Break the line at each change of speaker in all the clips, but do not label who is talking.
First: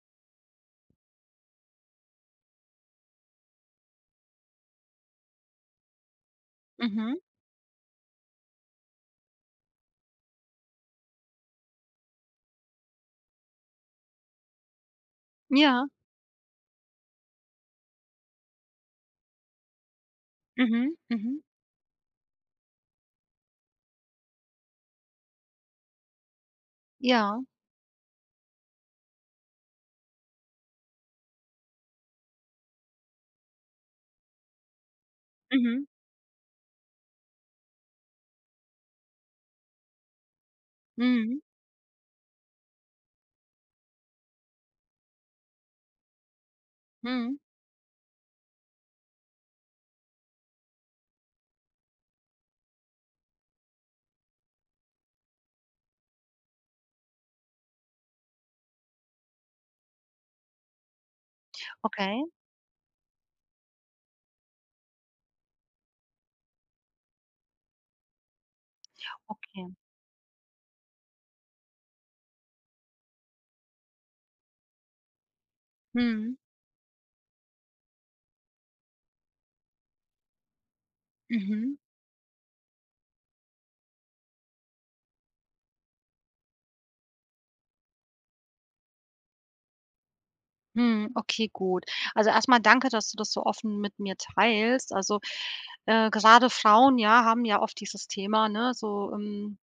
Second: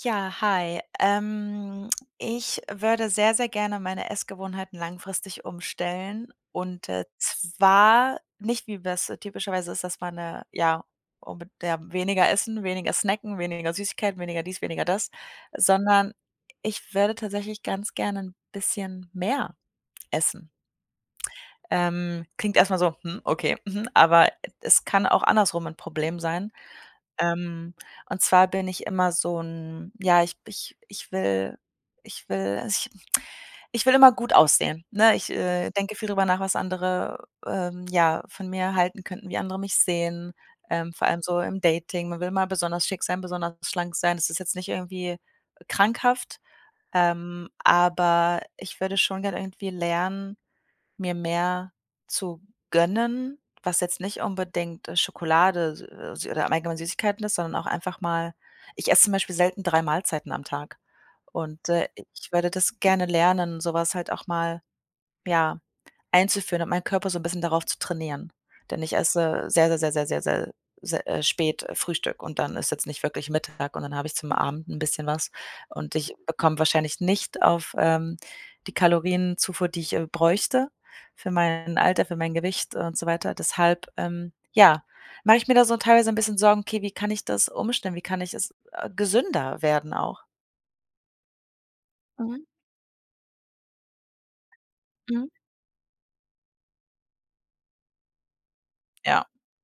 Ja, hi. Ich würde sehr, sehr gerne meine Essgewohnheiten langfristig umstellen und
Mhm.
zwar nicht, wie das typischerweise ist, dass man, ja, unbe ja, weniger essen, weniger snacken, weniger Süßigkeiten, weniger dies, weniger das,
Ja.
sondern ich würde tatsächlich ganz gerne ein bisschen mehr essen.
Mhm. Mhm.
Klingt erstmal so: „Hm, okay, mhm.“ Aber es kann auch andersrum ein Problem sein.
Ja.
Ähm, und zwar bin ich immer so ein ja, ich ich ich will also ich ich will immer gut aussehen, ne? Ich
Mhm.
denke viel drüber nach, was andere ja, von mir halten könnten, wie andere mich sehen vor allem
Mhm.
so im Dating. Man will mal besonders schick sein, besonders schlank sein. Das ist jetzt nicht irgendwie krankhaft
Mhm.
aber ich würde schon gerne irgendwie lernen mir mehr zu gönnen, was jetzt nicht unbedingt Schokolade oder allgemein Süßigkeiten ist, sondern auch einfach mal ich esse zum Beispiel selten 3 Mahlzeiten am Tag und
Okay,
ich würde das gerne lernen, so was halt auch mal, ja, einzuführen und meinen Körper so 'n bisschen darauf zu trainieren. Denn ich esse
okay.
sehr, sehr, sehr, sehr, sehr, sehr, sehr spät Frühstück und dann ist jetzt nicht wirklich Mittag und dann habe ich zum Abend 'n bisschen was und ich
Mhm.
komme wahrscheinlich nicht auf die Kalorienzufuhr, die ich bräuchte für
Mhm.
mein Alter, für mein Gewicht und so weiter. Deshalb ja, mache ich mir da so teilweise 'n bisschen Sorgen: „Okay, wie kann ich das umstellen? Wie kann ich es gesünder werden auch?“
Mhm, okay, gut. Also,
Mhm,
erstmal danke, dass du das so offen mit mir teilst. Also,
mhm.
gerade Frauen, ja, haben ja oft dieses Thema, ne, so,
Ja,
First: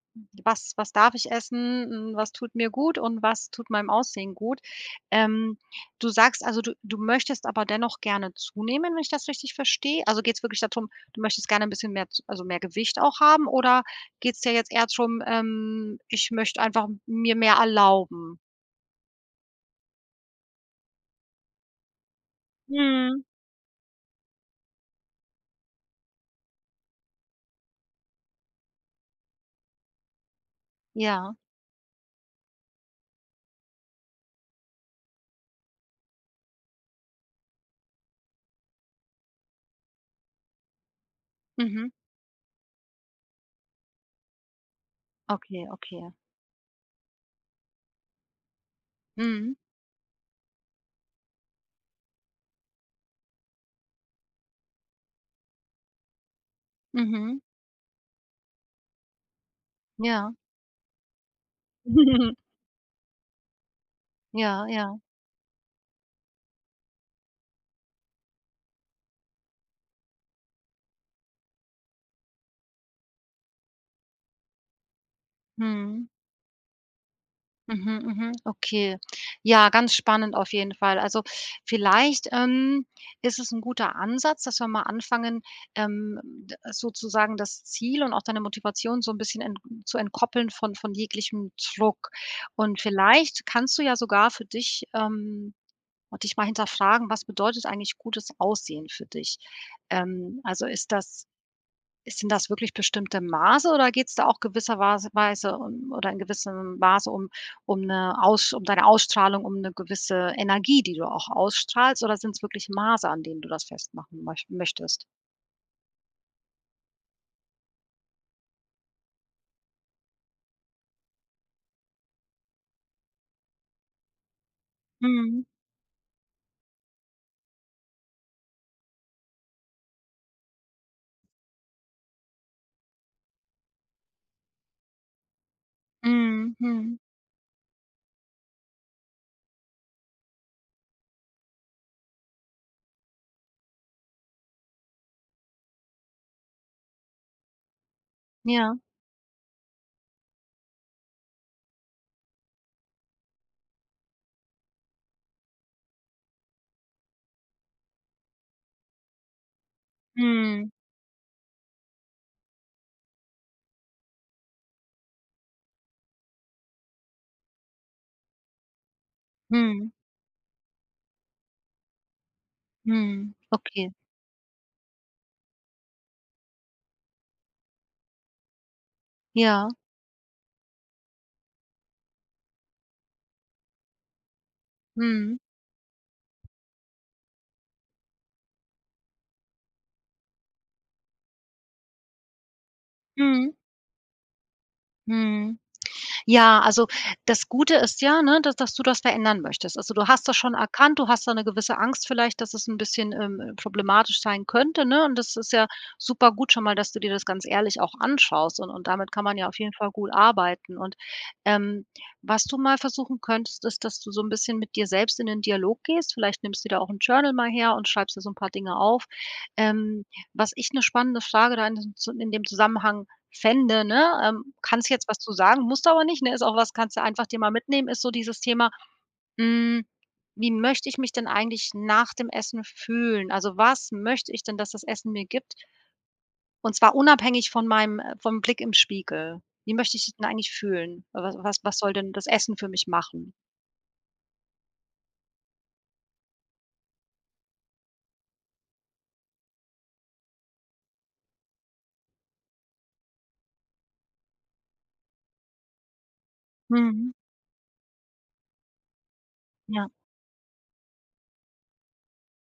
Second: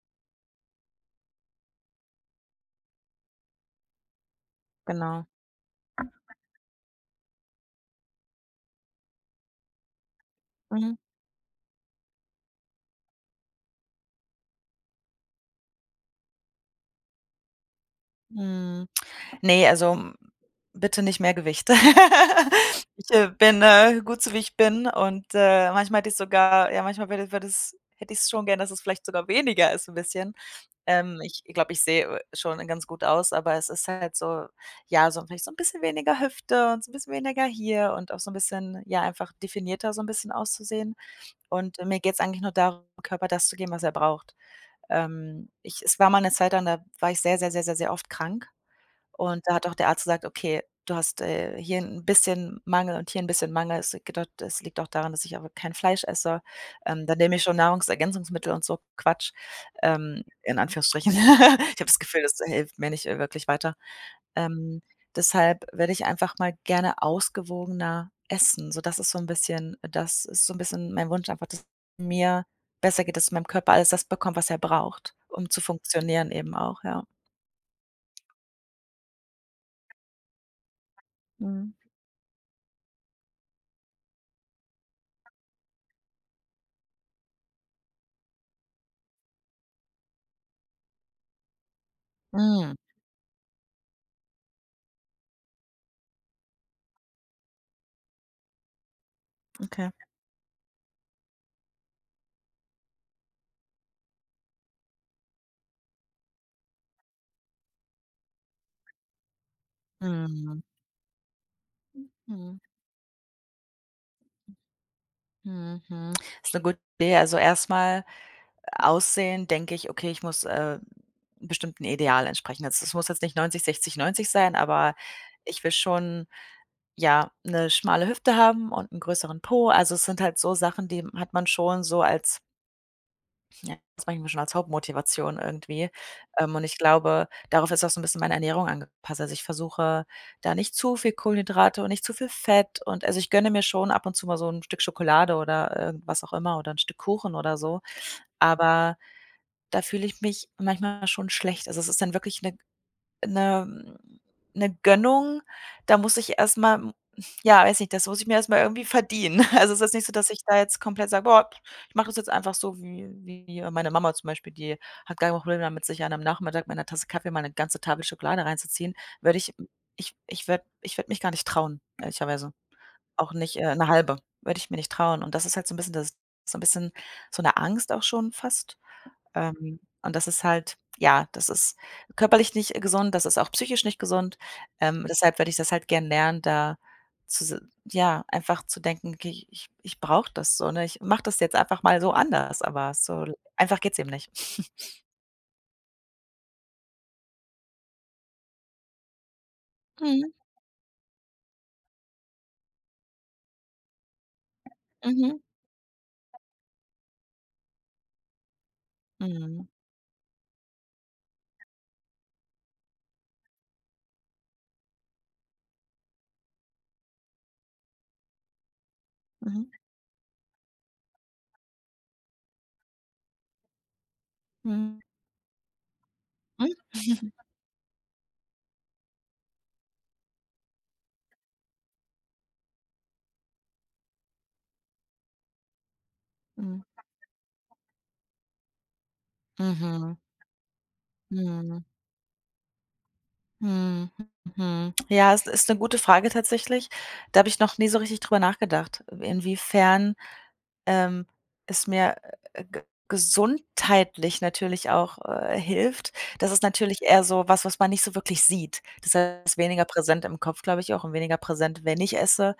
was darf ich essen, hm, was tut mir gut und was tut meinem Aussehen gut.
genau.
Ähm, Du sagst also, du möchtest aber dennoch gerne zunehmen, wenn ich das richtig verstehe? Also, geht es wirklich darum,
Mhm,
du möchtest gerne ein bisschen mehr z also, mehr Gewicht auch haben oder geht es dir jetzt eher darum, „Ich möchte einfach mir mehr erlauben?“
mhm. Ne, also bitte nicht mehr Gewicht. Ich
Mhm.
bin gut so, wie ich bin und manchmal hätte ich sogar ja, manchmal würde würde es hätte ich's schon gern, dass es vielleicht sogar weniger ist ein bisschen.
Ja,
Ich glaube, ich sehe schon ganz gut aus, aber es ist halt so, ja, so vielleicht so ein bisschen weniger Hüfte und so ein bisschen weniger hier und auch so ein bisschen, ja, einfach definierter so ein bisschen auszusehen. Und
mhm.
mir geht es eigentlich nur darum, dem Körper das zu geben, was er braucht.
Okay,
Ich Es war
okay.
mal eine Zeit lang, da war ich sehr, sehr, sehr, sehr, sehr oft krank. Und da
Mhm,
hat auch der Arzt gesagt: „Okay, du hast hier ein bisschen Mangel und hier ein bisschen Mangel.“ Es geht auch das liegt auch daran, dass ich aber kein Fleisch esse. Dann nehme
mhm,
ich schon Nahrungsergänzungsmittel und so Quatsch
ja.
in Anführungsstrichen. Ich habe das Gefühl, das hilft mir nicht wirklich weiter.
Ja,
Ähm,
ja.
Deshalb werde ich einfach mal gerne ausgewogener essen. So, das ist so ein bisschen das ist so ein bisschen mein Wunsch einfach, dass mir besser geht, dass mein Körper alles das bekommt, was er braucht, um zu
Mhm.
funktionieren eben auch, ja.
Mhm, mhm, okay. Ja, ganz spannend auf jeden Fall. Also,
Mhm.
vielleicht, ist es ein guter Ansatz, dass wir mal anfangen, d sozusagen das Ziel und auch deine Motivation so ein bisschen ent zu entkoppeln von jeglichem Druck.
Mhm,
Und vielleicht kannst du ja sogar für dich, und dich mal hinterfragen, was bedeutet eigentlich gutes Aussehen für dich?
okay.
Also, ist denn das wirklich bestimmte Maße oder geht es da auch gewisserweise Weise um oder in gewissem Maße um um eine Aus um deine Ausstrahlung, um eine gewisse
Mhm.
Energie, die du auch ausstrahlst, oder sind es
Mhm.
wirklich Maße, an denen du das festmachen möchtest?
Mhm. Mhm. Ist 'ne gute Idee. Also, erstmal Aussehen denke ich: „Okay, ich muss 'nem bestimmten Ideal entsprechen.“ Also, es muss jetzt nicht 90-60-90 sein, aber
Mhm.
ich will schon, ja, 'ne schmale Hüfte haben und 'n größeren Po. Also, es sind halt so Sachen, die hat man schon so als ja, das bringt mir schon als Hauptmotivation irgendwie.
Mhm.
Und ich
Mhm.
glaube, darauf ist auch so ein bisschen meine Ernährung angepasst. Also, ich versuche da nicht zu viel Kohlenhydrate und nicht zu viel Fett und also, ich gönne mir schon ab und zu mal so ein Stück Schokolade oder irgendwas auch immer oder ein Stück Kuchen oder so,
Ja.
aber da fühle ich mich manchmal schon schlecht. Also, es ist dann wirklich eine 'ne Gönnung, da muss ich erstmal, ja, weiß nicht, das muss ich mir erstmal irgendwie verdienen. Also, es ist nicht so, dass ich da
Mhm.
jetzt komplett sage: „Boah, pf, ich mache das jetzt einfach so wie meine Mama zum Beispiel, die hat gar kein Problem damit, sich an einem Nachmittag mit 'ner Tasse Kaffee mal 'ne ganze Tafel Schokolade reinzuziehen.“ Würde ich
Mhm.
ich ich würde mich gar nicht trauen, ehrlicherweise. Auch
Mhm.
nicht 'ne
Okay.
halbe, würde ich mir nicht trauen. Und das ist halt so ein bisschen das so ein bisschen so eine Angst auch schon fast.
Ja.
Und das ist halt, ja, das ist körperlich nicht gesund, das ist auch psychisch nicht gesund.
Mhm.
Deshalb werde ich das halt gern lernen, da zu s ja, einfach zu denken: „Okay, ich brauche das so, ne? Ich mache das jetzt einfach mal so anders“, aber so
Mhm.
einfach geht's eben nicht.
Mhm. Ja, also, das Gute ist ja, ne, dass du das verändern möchtest. Also, du hast
Mhm,
das schon erkannt, du hast da eine gewisse Angst vielleicht, dass es ein bisschen, problematisch sein könnte, ne? Und das
mhm,
ist ja super gut schon mal, dass du dir das ganz ehrlich auch anschaust und damit kann man ja auf
mhm,
jeden Fall gut arbeiten. Und, ähm, was du mal versuchen könntest, ist, dass du so ein bisschen mit dir selbst in den Dialog gehst. Vielleicht nimmst du da auch ein Journal mal her und schreibst dir so ein paar Dinge auf.
mhm,
Ähm, Was ich eine spannende Frage da in diesem Zu in dem Zusammenhang fände, ne? Kannst
mhm,
jetzt was zu sagen, musst aber nicht, ne? Ist auch was
mhm,
kannst du einfach dir mal mitnehmen, ist so dieses Thema, hm, wie möchte ich mich denn eigentlich nach dem Essen fühlen? Also, was möchte ich denn, dass das Essen mir gibt? Und
mhm,
zwar unabhängig von meinem vom Blick im Spiegel. Wie möchte
mhm,
ich
mhm,
denn eigentlich fühlen? Was
mhm.
soll denn das Essen für mich machen?
Mhm. Ja, es ist eine gute Frage tatsächlich. Da habe ich noch nie so richtig drüber nachgedacht, inwiefern Ähm, es mir, ge gesundheitlich natürlich auch hilft. Das ist natürlich
Mhm.
eher so was, was man nicht so wirklich sieht. Das ist weniger
Ja.
präsent im Kopf, glaube ich auch und weniger präsent, wenn ich esse.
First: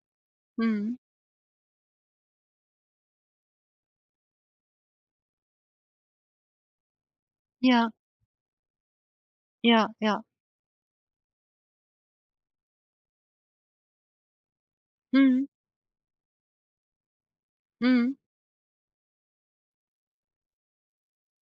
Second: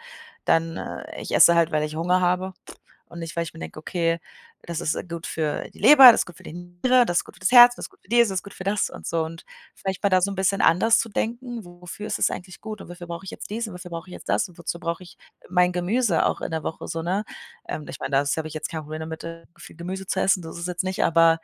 Dann,
Mhm.
ich esse halt, weil ich Hunger habe und nicht, weil ich mir denke: „Okay, das ist gut für die Leber, das ist gut für die Niere, das ist gut für das Herz, das
Ja,
ist gut für dies, das ist gut für das“ und so. Und
ja,
vielleicht mal da
ja.
so ein bisschen anders zu denken: „Wofür ist es eigentlich gut und wofür brauche ich jetzt dies und wofür brauche ich jetzt das und wozu brauche ich
Mhm.
mein Gemüse auch in der Woche“, so, ne? Ich meine,
Mhm.
das habe ich jetzt kein Problem damit viel Gemüse zu essen, das ist jetzt nicht, aber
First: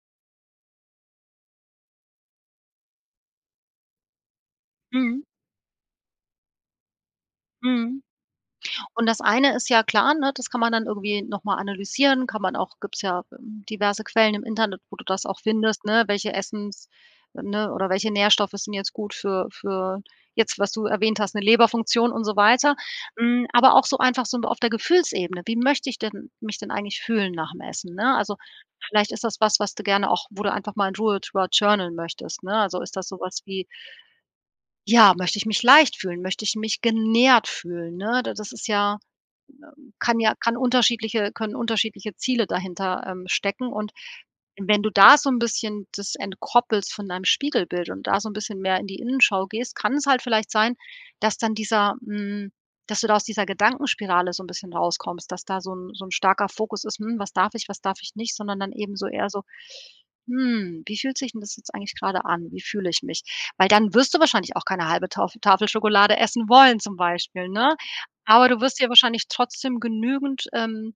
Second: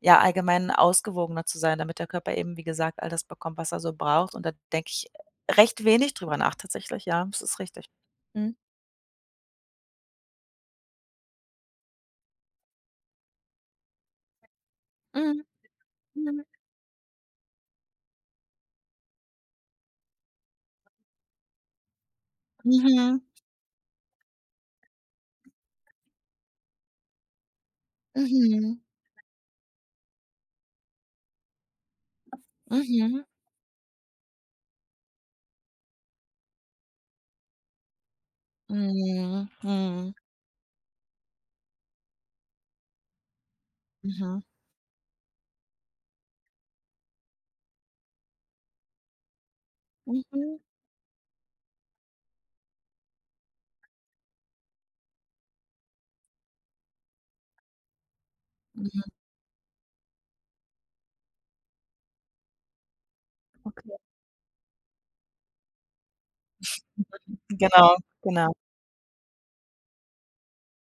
ja, allgemein ausgewogener zu sein, damit der Körper eben, wie gesagt, all das bekommt, was er so braucht. Und da denke ich
Mhm.
recht wenig drüber nach tatsächlich, ja, das ist richtig.
Mhm.
Mhm.
Und das eine ist ja klar, ne, das kann man dann irgendwie noch mal analysieren, kann man auch gibt's ja, diverse Quellen im Internet, wo du das auch
Mhm.
findest, ne, welche
Mhm.
Essens ne, oder welche Nährstoffe sind jetzt gut für jetzt, was du erwähnt hast, eine Leberfunktion und so weiter.
Mhm.
Hm, aber auch so einfach so auf der Gefühlsebene. Wie möchte ich denn mich denn eigentlich fühlen nach dem Essen, ne? Also,
Mhm.
vielleicht ist das was, was du gerne auch wo du einfach mal in Ruhe drüber journalen möchtest, ne? Also, ist das
Mhm.
sowas wie: „Ja, möchte ich mich leicht fühlen? Möchte ich mich genährt fühlen?“, ne? Da Das ist
Mhm. Mhm.
ja kann unterschiedliche können unterschiedliche Ziele dahinter, stecken. Und
Mhm.
wenn du da so 'n bisschen das entkoppelst von deinem Spiegelbild und da so 'n bisschen mehr in die Innenschau gehst, kann es halt vielleicht
Mhm.
sein, dass dann dieser hm, dass du da aus dieser Gedankenspirale so 'n bisschen rauskommst, dass da so 'n starker Fokus ist: „Hm, was darf ich nicht?“, sondern dann eben so
Mhm.
eher so: „Hm, wie fühlt sich 'n das jetzt eigentlich grade an? Wie fühle ich mich?“ Weil dann
Okay.
wirst du wahrscheinlich auch keine halbe Tauf Tafel Schokolade essen wollen zum Beispiel, ne?
Genau,
Aber
genau.
du wirst dir wahrscheinlich trotzdem genügend,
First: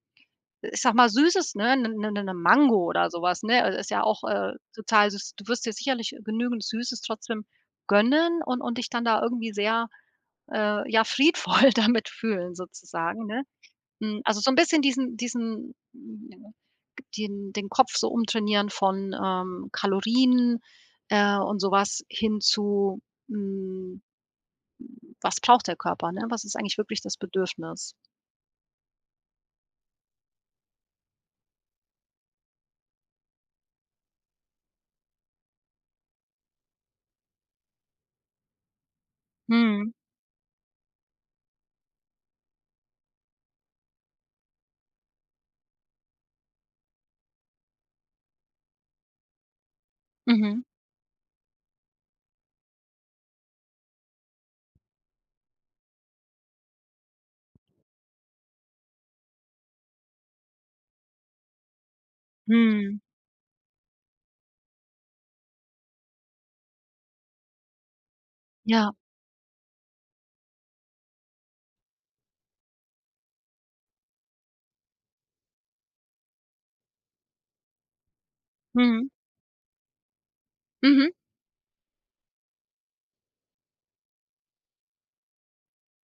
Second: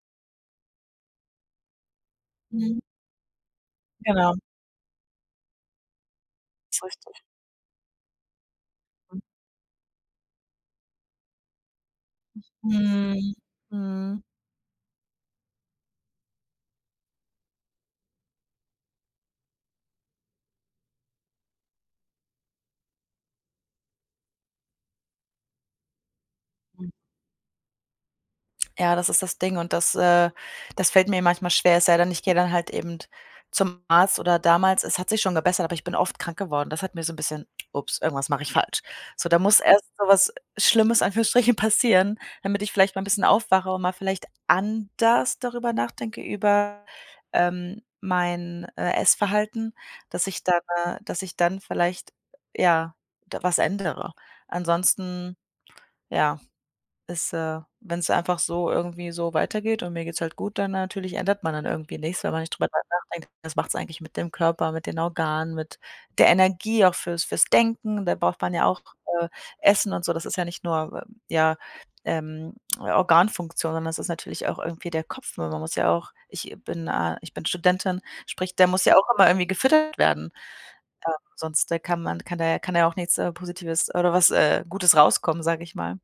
ich sage mal, Süßes, ne, 'ne
Mhm.
Mango oder so was, ne? Also, ist ja auch,
Genau,
total süß. Du wirst dir sicherlich genügend
ist
Süßes
richtig.
trotzdem gönnen und dich dann
Mhm.
da irgendwie sehr, ja, friedvoll damit fühlen sozusagen,
Mhm.
ne?
Mhm.
Also, so 'n bisschen den Kopf so umtrainieren von, Kalorien, und so was hin zu, hm, was braucht der Körper, ne? Was ist eigentlich
Mhm.
wirklich das Bedürfnis?
Ja, das ist das Ding und das das fällt mir manchmal schwer, es sei denn, ich gehe dann halt eben zum Arzt oder damals es hat sich schon gebessert, aber ich bin oft krank geworden. Das hat mir so 'n bisschen: „Ups, irgendwas mache ich falsch.“ So, da muss erst
Mhm.
so was Schlimmes in Anführungsstrichen passieren, damit ich vielleicht mal 'n bisschen aufwache und mal vielleicht anders darüber nachdenke, über mein Essverhalten, dass ich
Mhm.
dann dass ich dann vielleicht, ja, da was ändere. Ansonsten, ja ist, äh wenn es einfach so irgendwie so weitergeht und mir geht's halt gut, dann natürlich ändert man dann irgendwie nichts, weil man nicht drüber
Mhm.
nachdenkt, was macht's eigentlich mit dem Körper, mit den Organen, mit der Energie, auch fürs Denken. Da braucht man ja auch,
Ja.
äh, Essen und so. Das ist ja nicht nur Organfunktion, sondern das ist natürlich auch irgendwie der Kopf. Man muss ja auch ich bin, Ich bin Studentin, sprich, der muss ja auch
Mhm.
immer irgendwie gefüttert werden.
Mhm.
Sonst kann da ja auch nichts Positives oder was Gutes rauskommen, sage ich mal.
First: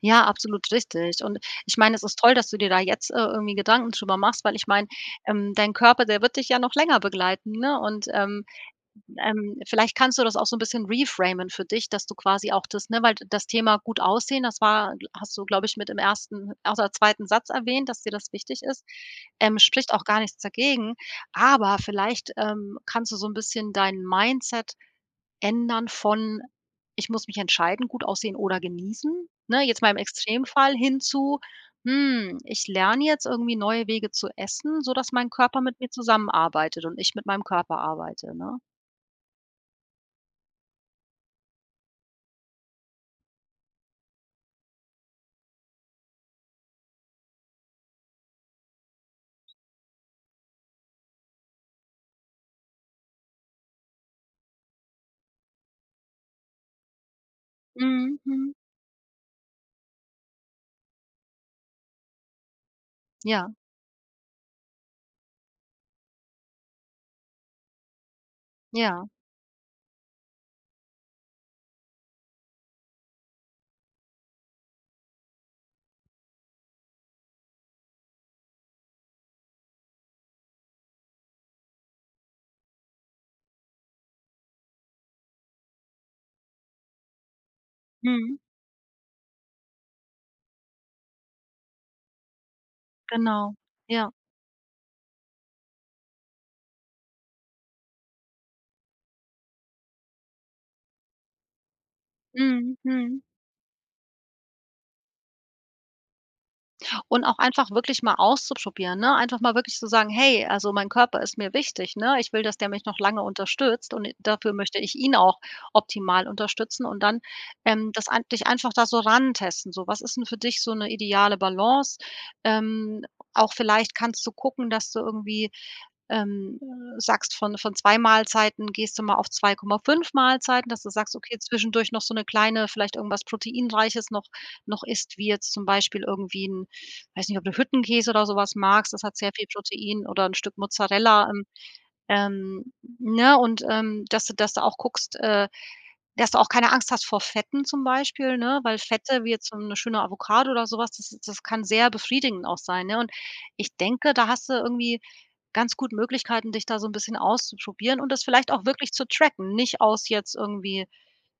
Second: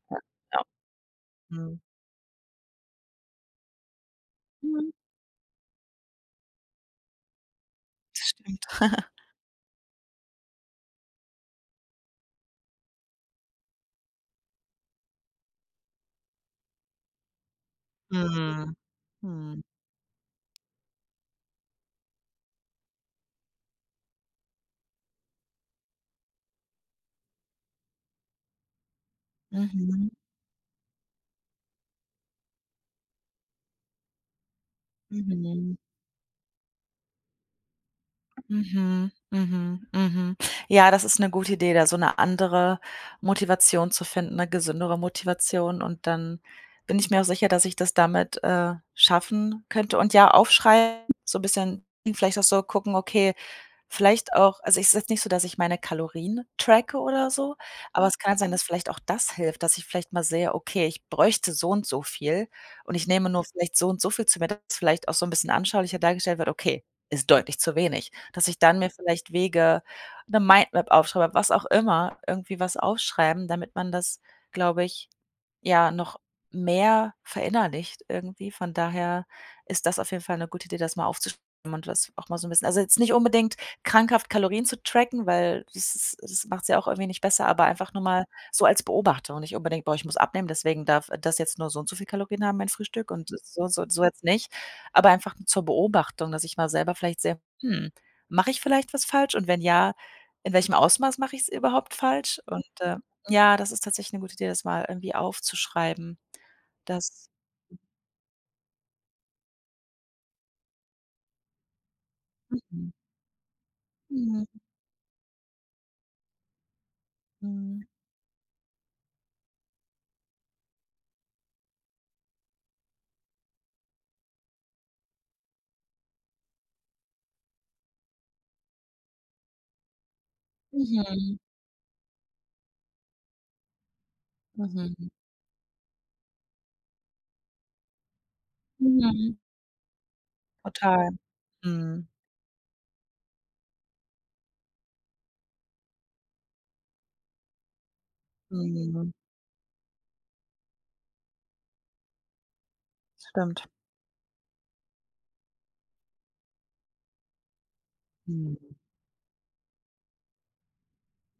Ja,
Ja.
absolut richtig. Und ich
Mhm.
meine, es ist toll, dass du dir da jetzt, irgendwie Gedanken drüber machst, weil ich meine,
Mhm,
dein Körper, der wird dich ja noch länger begleiten, ne? Und,
das stimmt.
vielleicht kannst du das auch so ein bisschen reframen für dich, dass du quasi auch das ne, weil das Thema gut aussehen, das war hast du, glaube ich, mit im ersten oder zweiten Satz erwähnt, dass dir das wichtig
Mhm.
ist.
Mhm.
Spricht auch gar nichts dagegen, aber vielleicht, kannst du so ein bisschen dein Mindset ändern von: „Ich muss mich entscheiden, gut aussehen oder genießen“, ne, jetzt mal im
Mhm,
Extremfall hin zu: „Hm, ich lerne jetzt irgendwie neue Wege zu essen, sodass mein Körper
mhm,
mit mir zusammenarbeitet und ich mit meinem Körper arbeite“, ne?
mhm, mhm, mhm. Ja, das ist eine gute Idee, da so eine andere Motivation zu finden, eine gesündere Motivation und dann bin ich mir auch sicher, dass ich das damit schaffen könnte. Und ja, aufschreiben, so ein bisschen vielleicht auch so gucken: „Okay, vielleicht auch also, es ist jetzt nicht so, dass ich meine Kalorien tracke oder so, aber
Mhm,
es kann halt sein, mhm,
mhm.
dass vielleicht auch das hilft, dass ich vielleicht mal sehe: Okay, ich bräuchte so und so viel und ich nehme nur
Ja,
vielleicht so und so viel zu mir, dass vielleicht auch so ein bisschen anschaulicher dargestellt wird: Okay, ist deutlich zu wenig.“ Dass ich dann mir
ja.
vielleicht Wege eine Mindmap aufschreibe, was auch immer, irgendwie was aufschreiben, damit man das, glaube ich, ja, noch mehr verinnerlicht irgendwie. Von daher ist das auf jeden Fall eine gute Idee, das mal aufzuschreiben und das auch mal so ein bisschen also, jetzt nicht unbedingt krankhaft Kalorien zu tracken, weil das ist das macht's ja auch irgendwie nicht besser, aber einfach nur mal
Mhm,
so als Beobachtung, nicht unbedingt: „Boah, ich muss abnehmen, deswegen darf das jetzt nur so und so viel Kalorien haben, mein Frühstück
genau.
und so so
Ja.
jetzt nicht.“ Aber einfach zur Beobachtung, dass ich mal selber vielleicht sehe: „Hm, mache ich vielleicht was falsch und wenn ja, in welchem Ausmaß mache ich es überhaupt falsch?“ Und,
Mhm, mhm.
ja, das ist tatsächlich 'ne gute Idee, das mal irgendwie aufzuschreiben.
Und
Das
auch einfach wirklich mal auszuprobieren, ne? Einfach mal wirklich zu sagen: „Hey, also, mein Körper ist mir wichtig, ne? Ich will, dass der mich
mhm.
noch lange unterstützt und
Mhm.
dafür möchte ich ihn auch optimal unterstützen.“ Und dann,
Mhm.
das ein dich einfach da so rantesten, so: „Was ist denn für dich so eine ideale Balance?“ Ähm, Auch vielleicht kannst du gucken, dass du irgendwie ähm, sagst, von 2 Mahlzeiten gehst du mal auf 2,5 Mahlzeiten, dass du sagst, okay,
Mhm.
zwischendurch noch so eine kleine vielleicht irgendwas Proteinreiches noch
Mhm.
isst, wie jetzt zum Beispiel irgendwie ein weiß nicht, ob du Hüttenkäse oder sowas magst, das hat sehr
Mhm.
viel Protein oder ein Stück
Total.
Mozzarella,
Mhm.
ähm, ne? Und, dass du auch guckst, dass du auch keine Angst hast vor Fetten zum Beispiel, ne? Weil
Mhm.
Fette, wie jetzt so 'ne schöne Avocado oder so was, das kann sehr befriedigend auch sein, ne? Und
Stimmt.
ich denke, da hast du irgendwie ganz gut Möglichkeiten, dich da so 'n bisschen auszuprobieren und das vielleicht auch
Mhm.
wirklich zu tracken. Nicht aus jetzt irgendwie,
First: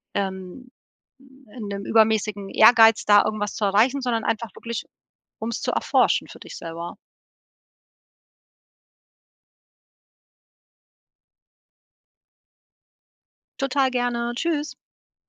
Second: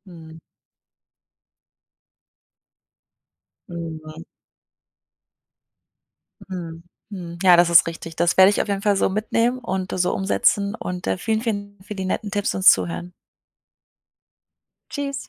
Mhm.
ähm, in 'nem übermäßigen Ehrgeiz, da irgendwas zu erreichen, sondern
Mhm.
einfach wirklich, um's zu erforschen für dich
Mhm.
selber.
Mhm. Ja, das ist richtig. Das werde ich auf jeden Fall so mitnehmen und so umsetzen und vielen, vielen Dank für die netten Tipps und Zuhören.
Total gerne. Tschüss.
Tschüss.